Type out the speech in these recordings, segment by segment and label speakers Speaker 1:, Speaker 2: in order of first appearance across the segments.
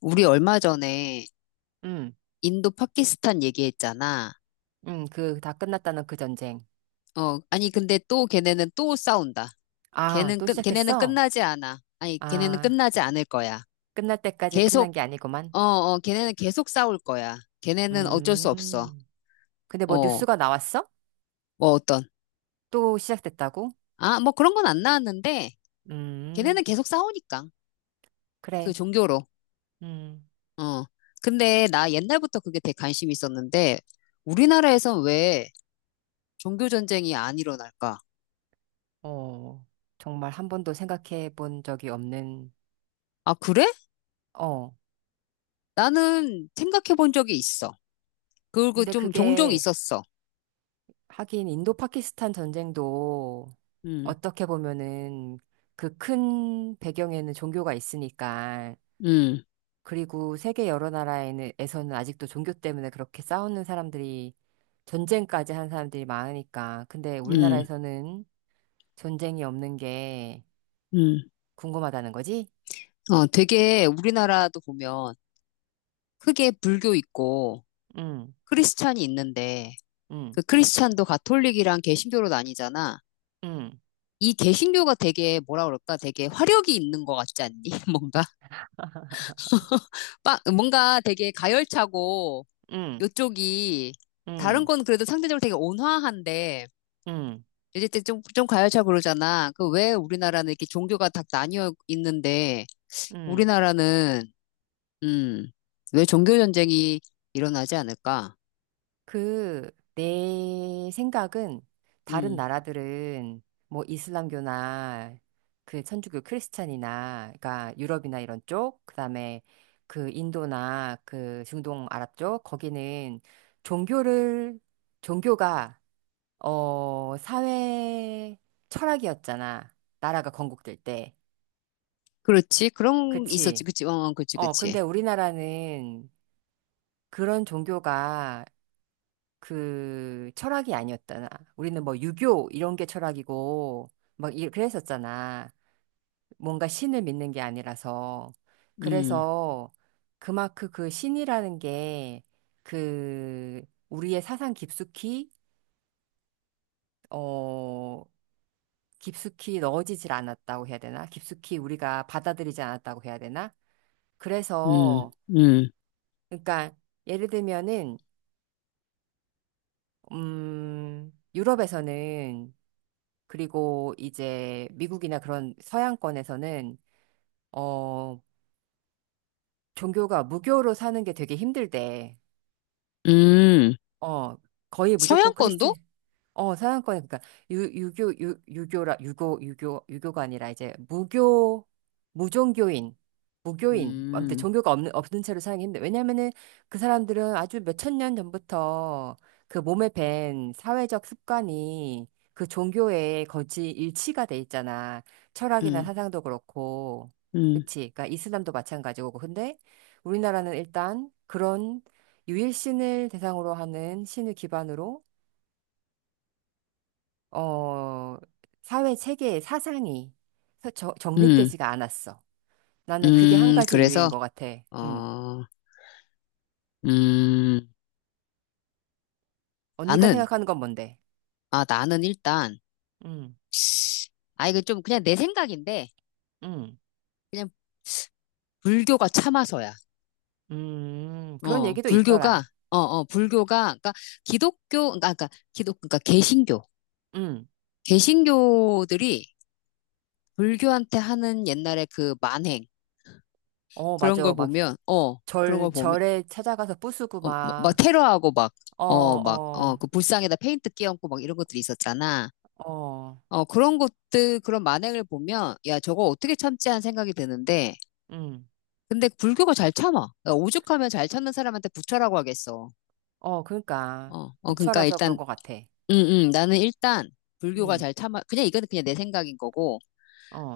Speaker 1: 우리 얼마 전에
Speaker 2: 응,
Speaker 1: 인도 파키스탄 얘기했잖아.
Speaker 2: 응, 그, 다 끝났다는 그 전쟁.
Speaker 1: 어, 아니 근데 또 걔네는 또 싸운다.
Speaker 2: 아, 또
Speaker 1: 걔네는
Speaker 2: 시작했어?
Speaker 1: 끝나지 않아. 아니 걔네는
Speaker 2: 아,
Speaker 1: 끝나지 않을 거야.
Speaker 2: 끝날 때까지 끝난
Speaker 1: 계속
Speaker 2: 게 아니구만.
Speaker 1: 어, 어, 걔네는 계속 싸울 거야. 걔네는 어쩔 수 없어.
Speaker 2: 음, 근데 뭐
Speaker 1: 어,
Speaker 2: 뉴스가 나왔어?
Speaker 1: 뭐 어떤
Speaker 2: 또 시작됐다고?
Speaker 1: 아, 뭐 그런 건 안 나왔는데
Speaker 2: 음,
Speaker 1: 걔네는 계속 싸우니까 그
Speaker 2: 그래.
Speaker 1: 종교로.
Speaker 2: 음,
Speaker 1: 어. 근데 나 옛날부터 그게 되게 관심이 있었는데 우리나라에선 왜 종교 전쟁이 안 일어날까?
Speaker 2: 어, 정말 한 번도 생각해 본 적이 없는,
Speaker 1: 아, 그래?
Speaker 2: 어.
Speaker 1: 나는 생각해 본 적이 있어. 그리고
Speaker 2: 근데
Speaker 1: 좀 종종
Speaker 2: 그게,
Speaker 1: 있었어.
Speaker 2: 하긴 인도 파키스탄 전쟁도
Speaker 1: 음,
Speaker 2: 어떻게 보면은 그 큰 배경에는 종교가 있으니까
Speaker 1: 음,
Speaker 2: 그리고 세계 여러 나라에서는 아직도 종교 때문에 그렇게 싸우는 사람들이 전쟁까지 한 사람들이 많으니까. 근데
Speaker 1: 음,
Speaker 2: 우리나라에서는 전쟁이 없는 게
Speaker 1: 음.
Speaker 2: 궁금하다는 거지?
Speaker 1: 어, 되게 우리나라도 보면 크게 불교 있고
Speaker 2: 응,
Speaker 1: 크리스찬이 있는데
Speaker 2: 응,
Speaker 1: 그 크리스찬도 가톨릭이랑 개신교로 나뉘잖아.
Speaker 2: 응,
Speaker 1: 이 개신교가 되게 뭐라 그럴까? 되게 화력이 있는 것 같지 않니? 뭔가 뭔가 되게 가열차고
Speaker 2: 응,
Speaker 1: 요쪽이 다른
Speaker 2: 응,
Speaker 1: 건 그래도 상대적으로 되게 온화한데
Speaker 2: 응,
Speaker 1: 이제 좀 가열차 그러잖아. 그 왜 우리나라는 이렇게 종교가 다 나뉘어 있는데,
Speaker 2: 응.
Speaker 1: 우리나라는, 음, 왜 종교 전쟁이 일어나지 않을까?
Speaker 2: 그, 내 생각은 다른
Speaker 1: 음,
Speaker 2: 나라들은 뭐 이슬람교나 그 천주교 크리스찬이나, 그러니까 유럽이나 이런 쪽, 그다음에 그 인도나 그 중동 아랍 쪽 거기는 종교를 종교가 어 사회 철학이었잖아, 나라가 건국될 때.
Speaker 1: 그렇지. 그런, 게 있었지.
Speaker 2: 그치?
Speaker 1: 그치. 어, 어, 그치,
Speaker 2: 어 근데
Speaker 1: 그치.
Speaker 2: 우리나라는 그런 종교가, 그 철학이 아니었잖아. 우리는 뭐 유교 이런 게 철학이고 그랬었잖아. 뭔가 신을 믿는 게 아니라서.
Speaker 1: 음,
Speaker 2: 그래서 그만큼 그 신이라는 게 그 우리의 사상 깊숙이 어 깊숙이 넣어지질 않았다고 해야 되나? 깊숙이 우리가 받아들이지 않았다고 해야 되나?
Speaker 1: 음,
Speaker 2: 그래서
Speaker 1: 음,
Speaker 2: 그러니까 예를 들면은 유럽에서는, 그리고 이제 미국이나 그런 서양권에서는 어 종교가 무교로 사는 게 되게 힘들대.
Speaker 1: 음.
Speaker 2: 어, 거의 무조건
Speaker 1: 서양권도?
Speaker 2: 크리스천. 어, 서양권 그러니까 유, 유교 유, 유교라 유교 유교 유교가 아니라 이제 무교, 무종교인, 무교인, 아무튼
Speaker 1: 음,
Speaker 2: 종교가 없는 채로 사용이 힘들. 왜냐면은 그 사람들은 아주 몇천 년 전부터 그 몸에 밴 사회적 습관이 그 종교에 거의 일치가 돼 있잖아. 철학이나
Speaker 1: 음,
Speaker 2: 사상도 그렇고.
Speaker 1: 음,
Speaker 2: 그치? 그러니까 이슬람도 마찬가지고. 근데 우리나라는 일단 그런 유일신을 대상으로 하는 신을 기반으로 어, 사회 체계의 사상이
Speaker 1: 음,
Speaker 2: 정립되지가 않았어. 나는 그게 한 가지
Speaker 1: 그래서,
Speaker 2: 이유인 것 같아. 음.
Speaker 1: 어, 음,
Speaker 2: 언니가
Speaker 1: 나는,
Speaker 2: 생각하는 건 뭔데?
Speaker 1: 아, 나는 일단,
Speaker 2: 음,
Speaker 1: 아, 이거 좀 그냥 내 생각인데,
Speaker 2: 음,
Speaker 1: 그냥 불교가 참아서야.
Speaker 2: 그런
Speaker 1: 어,
Speaker 2: 얘기도
Speaker 1: 불교가,
Speaker 2: 있더라.
Speaker 1: 어, 어, 불교가, 그러니까 기독교, 그러니까, 그러니까 기독, 그러니까 개신교,
Speaker 2: 음,
Speaker 1: 개신교들이 불교한테 하는 옛날에 그 만행,
Speaker 2: 어,
Speaker 1: 그런
Speaker 2: 맞아.
Speaker 1: 걸
Speaker 2: 막
Speaker 1: 보면, 어, 그런 걸 보면,
Speaker 2: 절에 찾아가서 부수고
Speaker 1: 어, 뭐, 막
Speaker 2: 막,
Speaker 1: 테러하고 막,
Speaker 2: 어,
Speaker 1: 어, 막, 어,
Speaker 2: 어,
Speaker 1: 그 불상에다 페인트 끼얹고 막 이런 것들이 있었잖아.
Speaker 2: 어,
Speaker 1: 어, 그런 것들, 그런 만행을 보면, 야, 저거 어떻게 참지 하는 생각이 드는데,
Speaker 2: 음,
Speaker 1: 근데 불교가 잘 참아. 그러니까 오죽하면 잘 참는 사람한테 부처라고 하겠어.
Speaker 2: 어, 그러니까.
Speaker 1: 어, 어, 그러니까
Speaker 2: 부처라서 그런
Speaker 1: 일단
Speaker 2: 것 같아.
Speaker 1: 음, 나는 일단 불교가
Speaker 2: 음,
Speaker 1: 잘 참아, 그냥 이거는 그냥 내 생각인 거고,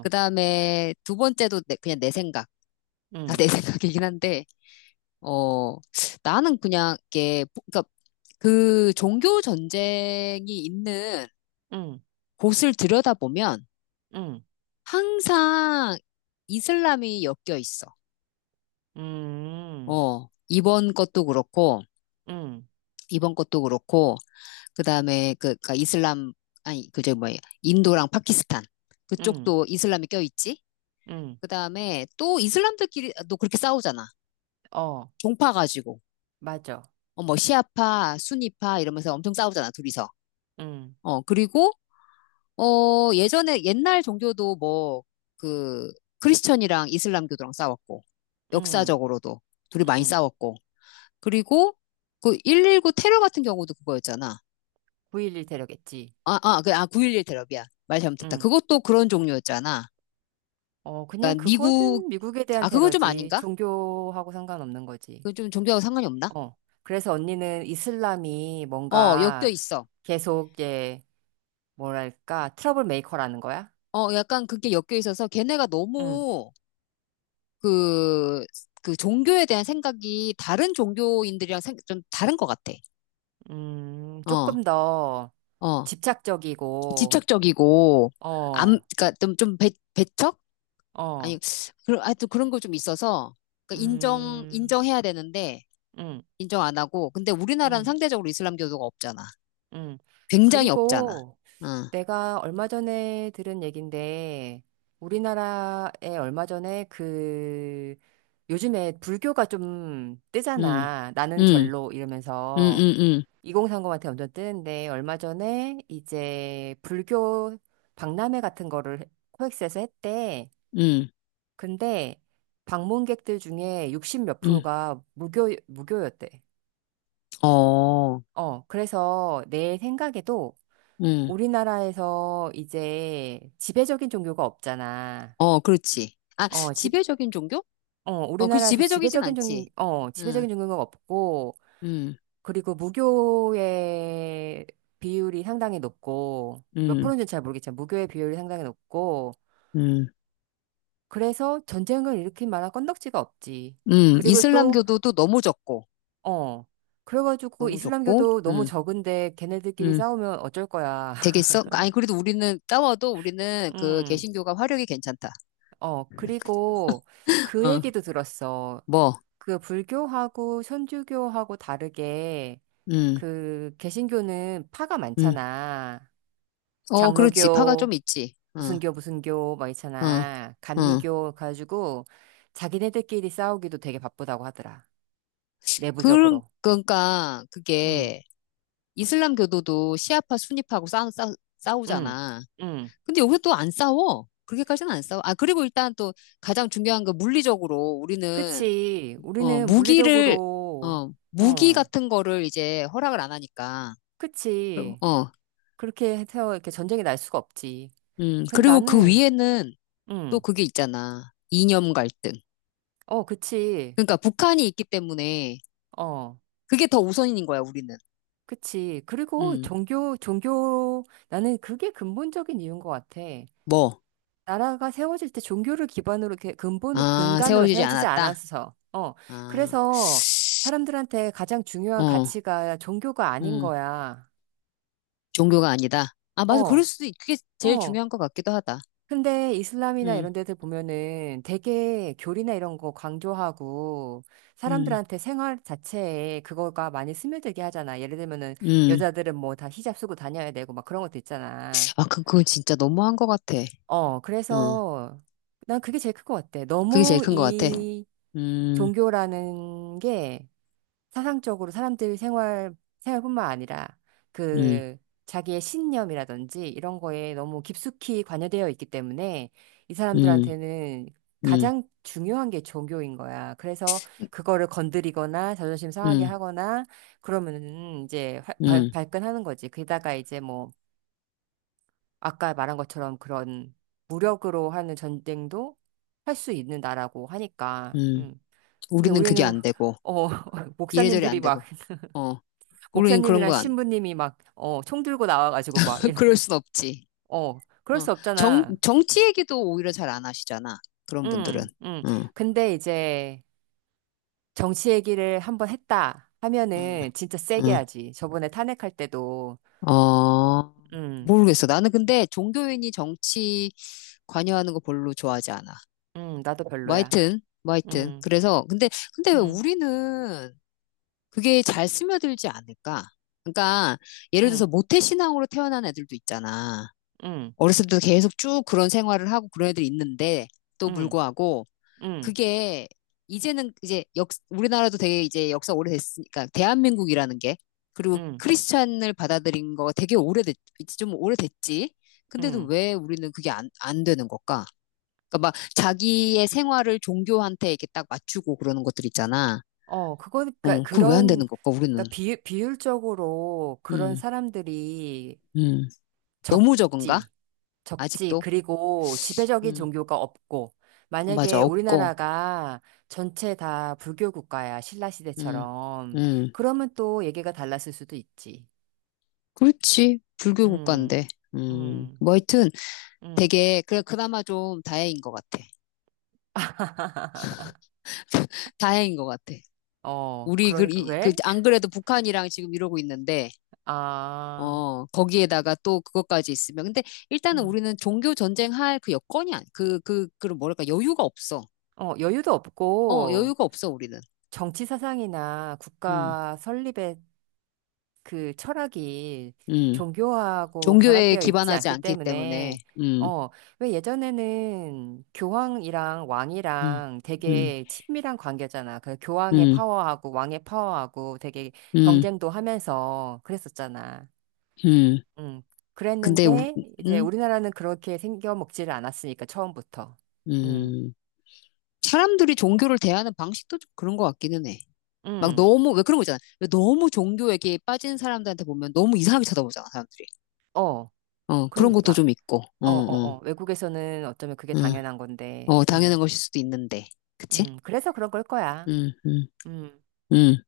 Speaker 1: 그 다음에 두 번째도 그냥 내 생각, 다
Speaker 2: 음,
Speaker 1: 내 생각이긴 한데, 어, 나는 그냥 이게, 그러니까 그 종교 전쟁이 있는
Speaker 2: 음,
Speaker 1: 곳을 들여다보면
Speaker 2: 음,
Speaker 1: 항상 이슬람이 엮여 있어.
Speaker 2: 음.
Speaker 1: 어, 이번 것도 그렇고,
Speaker 2: 응,
Speaker 1: 이번 것도 그렇고, 그 다음에 그, 그러니까 이슬람, 아니, 그저 뭐야, 인도랑 파키스탄.
Speaker 2: 응,
Speaker 1: 그쪽도 이슬람이 껴있지?
Speaker 2: 응,
Speaker 1: 그다음에 또 이슬람들끼리도 그렇게 싸우잖아.
Speaker 2: 어,
Speaker 1: 종파 가지고.
Speaker 2: 맞아.
Speaker 1: 어, 뭐 시아파, 수니파 이러면서 엄청 싸우잖아, 둘이서.
Speaker 2: 응,
Speaker 1: 어, 그리고 어, 예전에 옛날 종교도 뭐 그 크리스천이랑 이슬람교도랑 싸웠고
Speaker 2: 응,
Speaker 1: 역사적으로도 둘이 많이
Speaker 2: 응.
Speaker 1: 싸웠고. 그리고 그 119 테러 같은 경우도 그거였잖아.
Speaker 2: 9.11 테러겠지.
Speaker 1: 아, 아, 그, 아, 9.11 테러비야. 말 잘못했다.
Speaker 2: 응.
Speaker 1: 그것도 그런 종류였잖아.
Speaker 2: 어, 그냥
Speaker 1: 그러니까 미국,
Speaker 2: 그거는 미국에 대한
Speaker 1: 아, 그건 좀
Speaker 2: 테러지.
Speaker 1: 아닌가?
Speaker 2: 종교하고 상관없는 거지.
Speaker 1: 그건 좀 종교하고 상관이 없나?
Speaker 2: 어. 그래서 언니는 이슬람이
Speaker 1: 어, 엮여
Speaker 2: 뭔가
Speaker 1: 있어.
Speaker 2: 계속, 예, 뭐랄까, 트러블 메이커라는 거야?
Speaker 1: 어, 약간 그게 엮여 있어서 걔네가
Speaker 2: 응,
Speaker 1: 너무 그, 그 종교에 대한 생각이 다른 종교인들이랑 좀 다른 것 같아. 어,
Speaker 2: 조금 더
Speaker 1: 어.
Speaker 2: 집착적이고,
Speaker 1: 집착적이고, 암,
Speaker 2: 어,
Speaker 1: 그니까 좀, 좀 배, 배척?
Speaker 2: 어,
Speaker 1: 아니, 그런, 하여튼 그런 거 좀 있어서, 그 인정,
Speaker 2: 음,
Speaker 1: 인정해야 되는데,
Speaker 2: 음,
Speaker 1: 인정 안 하고, 근데 우리나라는
Speaker 2: 음,
Speaker 1: 상대적으로 이슬람교도가 없잖아.
Speaker 2: 음.
Speaker 1: 굉장히 없잖아.
Speaker 2: 그리고,
Speaker 1: 응,
Speaker 2: 내가 얼마 전에 들은 얘긴데, 우리나라에 얼마 전에 그, 요즘에 불교가 좀
Speaker 1: 응,
Speaker 2: 뜨잖아. 나는
Speaker 1: 응,
Speaker 2: 절로
Speaker 1: 응,
Speaker 2: 이러면서
Speaker 1: 응, 응,
Speaker 2: 2030한테 완전 뜨는데, 얼마 전에 이제 불교 박람회 같은 거를 코엑스에서 했대.
Speaker 1: 응,
Speaker 2: 근데 방문객들 중에 60몇
Speaker 1: 응,
Speaker 2: 프로가 무교, 무교였대.
Speaker 1: 어,
Speaker 2: 어, 그래서 내 생각에도
Speaker 1: 응.
Speaker 2: 우리나라에서 이제 지배적인 종교가 없잖아.
Speaker 1: 어, 그렇지. 아,
Speaker 2: 어, 집,
Speaker 1: 지배적인 종교?
Speaker 2: 어,
Speaker 1: 어, 그
Speaker 2: 우리나라에서
Speaker 1: 지배적이진 않지.
Speaker 2: 어,
Speaker 1: 응,
Speaker 2: 지배적인 종교가 없고,
Speaker 1: 응,
Speaker 2: 그리고 무교의 비율이 상당히 높고, 몇
Speaker 1: 응,
Speaker 2: 프로인지 잘 모르겠지만, 무교의 비율이 상당히 높고,
Speaker 1: 응,
Speaker 2: 그래서 전쟁을 일으킨 만한 건덕지가 없지.
Speaker 1: 응.
Speaker 2: 그리고 또,
Speaker 1: 이슬람교도 또 너무 적고,
Speaker 2: 어, 그래가지고
Speaker 1: 너무 적고,
Speaker 2: 이슬람교도 너무
Speaker 1: 응,
Speaker 2: 적은데 걔네들끼리
Speaker 1: 응.
Speaker 2: 싸우면 어쩔 거야.
Speaker 1: 되겠어? 아니, 그래도 우리는 따워도 우리는 그
Speaker 2: 음,
Speaker 1: 개신교가 화력이 괜찮다.
Speaker 2: 어, 그리고 그
Speaker 1: 어,
Speaker 2: 얘기도 들었어.
Speaker 1: 뭐,
Speaker 2: 그 불교하고 천주교하고 다르게
Speaker 1: 응,
Speaker 2: 그 개신교는 파가
Speaker 1: 응.
Speaker 2: 많잖아.
Speaker 1: 어, 그렇지. 파가 좀
Speaker 2: 장로교,
Speaker 1: 있지. 응,
Speaker 2: 무슨 교 무슨 교 막
Speaker 1: 응,
Speaker 2: 있잖아.
Speaker 1: 응.
Speaker 2: 감리교 가지고 자기네들끼리 싸우기도 되게 바쁘다고 하더라,
Speaker 1: 그,
Speaker 2: 내부적으로.
Speaker 1: 그러니까
Speaker 2: 응.
Speaker 1: 그게 이슬람교도도 시아파, 순위파하고
Speaker 2: 응.
Speaker 1: 싸우잖아.
Speaker 2: 응.
Speaker 1: 근데 여기서 또 안 싸워. 그렇게까지는 안 싸워. 아, 그리고 일단 또 가장 중요한 건 물리적으로 우리는,
Speaker 2: 그치.
Speaker 1: 어,
Speaker 2: 우리는
Speaker 1: 무기를,
Speaker 2: 물리적으로
Speaker 1: 어, 무기
Speaker 2: 응.
Speaker 1: 같은 거를 이제 허락을 안 하니까. 그럼,
Speaker 2: 그치.
Speaker 1: 어,
Speaker 2: 그렇게 해서 이렇게 전쟁이 날 수가 없지. 근데
Speaker 1: 그리고 그
Speaker 2: 나는
Speaker 1: 위에는 또
Speaker 2: 응.
Speaker 1: 그게 있잖아. 이념 갈등.
Speaker 2: 어, 그치.
Speaker 1: 그러니까 북한이 있기 때문에
Speaker 2: 어.
Speaker 1: 그게 더 우선인 거야, 우리는.
Speaker 2: 그치. 그리고
Speaker 1: 음,
Speaker 2: 나는 그게 근본적인 이유인 것 같아.
Speaker 1: 뭐.
Speaker 2: 나라가 세워질 때 종교를 기반으로, 이렇게
Speaker 1: 아,
Speaker 2: 근간으로
Speaker 1: 세워지지
Speaker 2: 세워지지
Speaker 1: 않았다.
Speaker 2: 않아서. 어.
Speaker 1: 아,
Speaker 2: 그래서 사람들한테 가장 중요한
Speaker 1: 어,
Speaker 2: 가치가 종교가 아닌
Speaker 1: 음,
Speaker 2: 거야.
Speaker 1: 종교가 아니다. 아, 맞아. 그럴
Speaker 2: 어,
Speaker 1: 수도, 그게 제일
Speaker 2: 어.
Speaker 1: 중요한 것 같기도 하다.
Speaker 2: 근데 이슬람이나
Speaker 1: 음,
Speaker 2: 이런 데들 보면은 되게 교리나 이런 거 강조하고
Speaker 1: 음.
Speaker 2: 사람들한테 생활 자체에 그거가 많이 스며들게 하잖아. 예를 들면은
Speaker 1: 음.
Speaker 2: 여자들은 뭐 다 히잡 쓰고 다녀야 되고 막 그런 것도 있잖아.
Speaker 1: 아, 그, 그건 진짜 너무한 것 같아.
Speaker 2: 어,
Speaker 1: 응.
Speaker 2: 그래서 난 그게 제일 큰 것 같아.
Speaker 1: 그게 제일
Speaker 2: 너무
Speaker 1: 큰 것 같아.
Speaker 2: 이
Speaker 1: 음,
Speaker 2: 종교라는 게 사상적으로 사람들 생활뿐만 아니라
Speaker 1: 음,
Speaker 2: 그 자기의 신념이라든지 이런 거에 너무 깊숙이 관여되어 있기 때문에 이
Speaker 1: 음,
Speaker 2: 사람들한테는
Speaker 1: 음,
Speaker 2: 가장 중요한 게 종교인 거야. 그래서 그거를 건드리거나 자존심 상하게
Speaker 1: 음,
Speaker 2: 하거나 그러면은 이제
Speaker 1: 음,
Speaker 2: 발끈하는 거지. 게다가 이제 뭐 아까 말한 것처럼 그런 무력으로 하는 전쟁도 할 수 있는 나라고 하니까.
Speaker 1: 음.
Speaker 2: 음. 근데
Speaker 1: 우리는 그게
Speaker 2: 우리는
Speaker 1: 안 되고,
Speaker 2: 어
Speaker 1: 이래저래
Speaker 2: 목사님들이
Speaker 1: 안
Speaker 2: 막
Speaker 1: 되고, 어. 우리는 그런
Speaker 2: 목사님이랑
Speaker 1: 거 안,
Speaker 2: 신부님이 막 어 총 들고 나와가지고 막
Speaker 1: 그럴
Speaker 2: 이러면
Speaker 1: 순 없지.
Speaker 2: 어 그럴
Speaker 1: 어.
Speaker 2: 수
Speaker 1: 정,
Speaker 2: 없잖아.
Speaker 1: 정치 얘기도 오히려 잘 안 하시잖아. 그런 분들은.
Speaker 2: 음, 음.
Speaker 1: 응,
Speaker 2: 근데 이제 정치 얘기를 한번 했다
Speaker 1: 응,
Speaker 2: 하면은 진짜 세게
Speaker 1: 응.
Speaker 2: 하지. 저번에 탄핵할 때도
Speaker 1: 어,
Speaker 2: 음,
Speaker 1: 모르겠어. 나는 근데 종교인이 정치 관여하는 거 별로 좋아하지 않아.
Speaker 2: 나도
Speaker 1: 뭐
Speaker 2: 별로야.
Speaker 1: 하여튼, 뭐 하여튼.
Speaker 2: 음,
Speaker 1: 그래서, 근데, 근데 왜
Speaker 2: 음,
Speaker 1: 우리는 그게 잘 스며들지 않을까? 그러니까 예를 들어서
Speaker 2: 음,
Speaker 1: 모태 신앙으로 태어난 애들도 있잖아.
Speaker 2: 음,
Speaker 1: 어렸을 때도 계속 쭉 그런 생활을 하고 그런 애들이 있는데 또
Speaker 2: 음,
Speaker 1: 불구하고
Speaker 2: 음,
Speaker 1: 그게 이제는 이제 역 우리나라도 되게 이제 역사 오래됐으니까 대한민국이라는 게 그리고
Speaker 2: 음,
Speaker 1: 크리스찬을 받아들인 거 되게 오래됐 좀 오래됐지. 근데도
Speaker 2: 음.
Speaker 1: 왜 우리는 그게 안, 안 되는 걸까? 그러니까 막 자기의 생활을 종교한테 이렇게 딱 맞추고 그러는 것들 있잖아.
Speaker 2: 어, 그거, 그러니까
Speaker 1: 어, 그거 왜 안
Speaker 2: 그런,
Speaker 1: 되는 걸까, 우리는?
Speaker 2: 그러니까 비율적으로 그런
Speaker 1: 음.
Speaker 2: 사람들이
Speaker 1: 음, 너무 적은가?
Speaker 2: 적지. 적지.
Speaker 1: 아직도?
Speaker 2: 그리고 지배적인
Speaker 1: 음,
Speaker 2: 종교가 없고,
Speaker 1: 어, 맞아,
Speaker 2: 만약에
Speaker 1: 없고.
Speaker 2: 우리나라가 전체 다 불교 국가야, 신라
Speaker 1: 음,
Speaker 2: 시대처럼.
Speaker 1: 음,
Speaker 2: 그러면 또 얘기가 달랐을 수도 있지.
Speaker 1: 그렇지. 불교
Speaker 2: 음,
Speaker 1: 국가인데.
Speaker 2: 음,
Speaker 1: 뭐 하여튼
Speaker 2: 음.
Speaker 1: 되게, 그래, 그나마 좀 다행인 것 같아. 다행인 것 같아.
Speaker 2: 어,
Speaker 1: 우리, 그,
Speaker 2: 그러니까,
Speaker 1: 그,
Speaker 2: 왜?
Speaker 1: 안 그래도 북한이랑 지금 이러고 있는데,
Speaker 2: 아,
Speaker 1: 어, 거기에다가 또 그것까지 있으면. 근데 일단은
Speaker 2: 음.
Speaker 1: 우리는 종교 전쟁할 그 여건이 안, 그런 뭐랄까, 여유가 없어.
Speaker 2: 어, 여유도
Speaker 1: 어,
Speaker 2: 없고,
Speaker 1: 여유가 없어, 우리는.
Speaker 2: 정치 사상이나
Speaker 1: 음,
Speaker 2: 국가 설립에 그 철학이
Speaker 1: 음.
Speaker 2: 종교하고
Speaker 1: 종교에
Speaker 2: 결합되어 있지
Speaker 1: 기반하지
Speaker 2: 않기
Speaker 1: 않기 때문에.
Speaker 2: 때문에,
Speaker 1: 음,
Speaker 2: 어, 왜 예전에는 교황이랑
Speaker 1: 음,
Speaker 2: 왕이랑
Speaker 1: 음.
Speaker 2: 되게 친밀한 관계잖아. 그 교황의
Speaker 1: 음.
Speaker 2: 파워하고 왕의 파워하고 되게
Speaker 1: 음,
Speaker 2: 경쟁도 하면서 그랬었잖아.
Speaker 1: 음.
Speaker 2: 응.
Speaker 1: 근데,
Speaker 2: 그랬는데, 이제
Speaker 1: 음,
Speaker 2: 우리나라는 그렇게 생겨 먹지를 않았으니까, 처음부터. 응,
Speaker 1: 음. 사람들이 종교를 대하는 방식도 좀 그런 것 같기는 해. 막
Speaker 2: 응,
Speaker 1: 너무, 왜 그런 거 있잖아. 왜 너무 종교에게 빠진 사람들한테 보면 너무 이상하게 쳐다보잖아, 사람들이.
Speaker 2: 어,
Speaker 1: 어, 그런 것도
Speaker 2: 그러니까.
Speaker 1: 좀 있고. 응,
Speaker 2: 어, 어,
Speaker 1: 응,
Speaker 2: 어. 외국에서는 어쩌면 그게
Speaker 1: 응.
Speaker 2: 당연한 건데,
Speaker 1: 어, 당연한 것일 수도 있는데. 그치?
Speaker 2: 그래서 그런 걸 거야.
Speaker 1: 응, 응,
Speaker 2: 음.
Speaker 1: 응.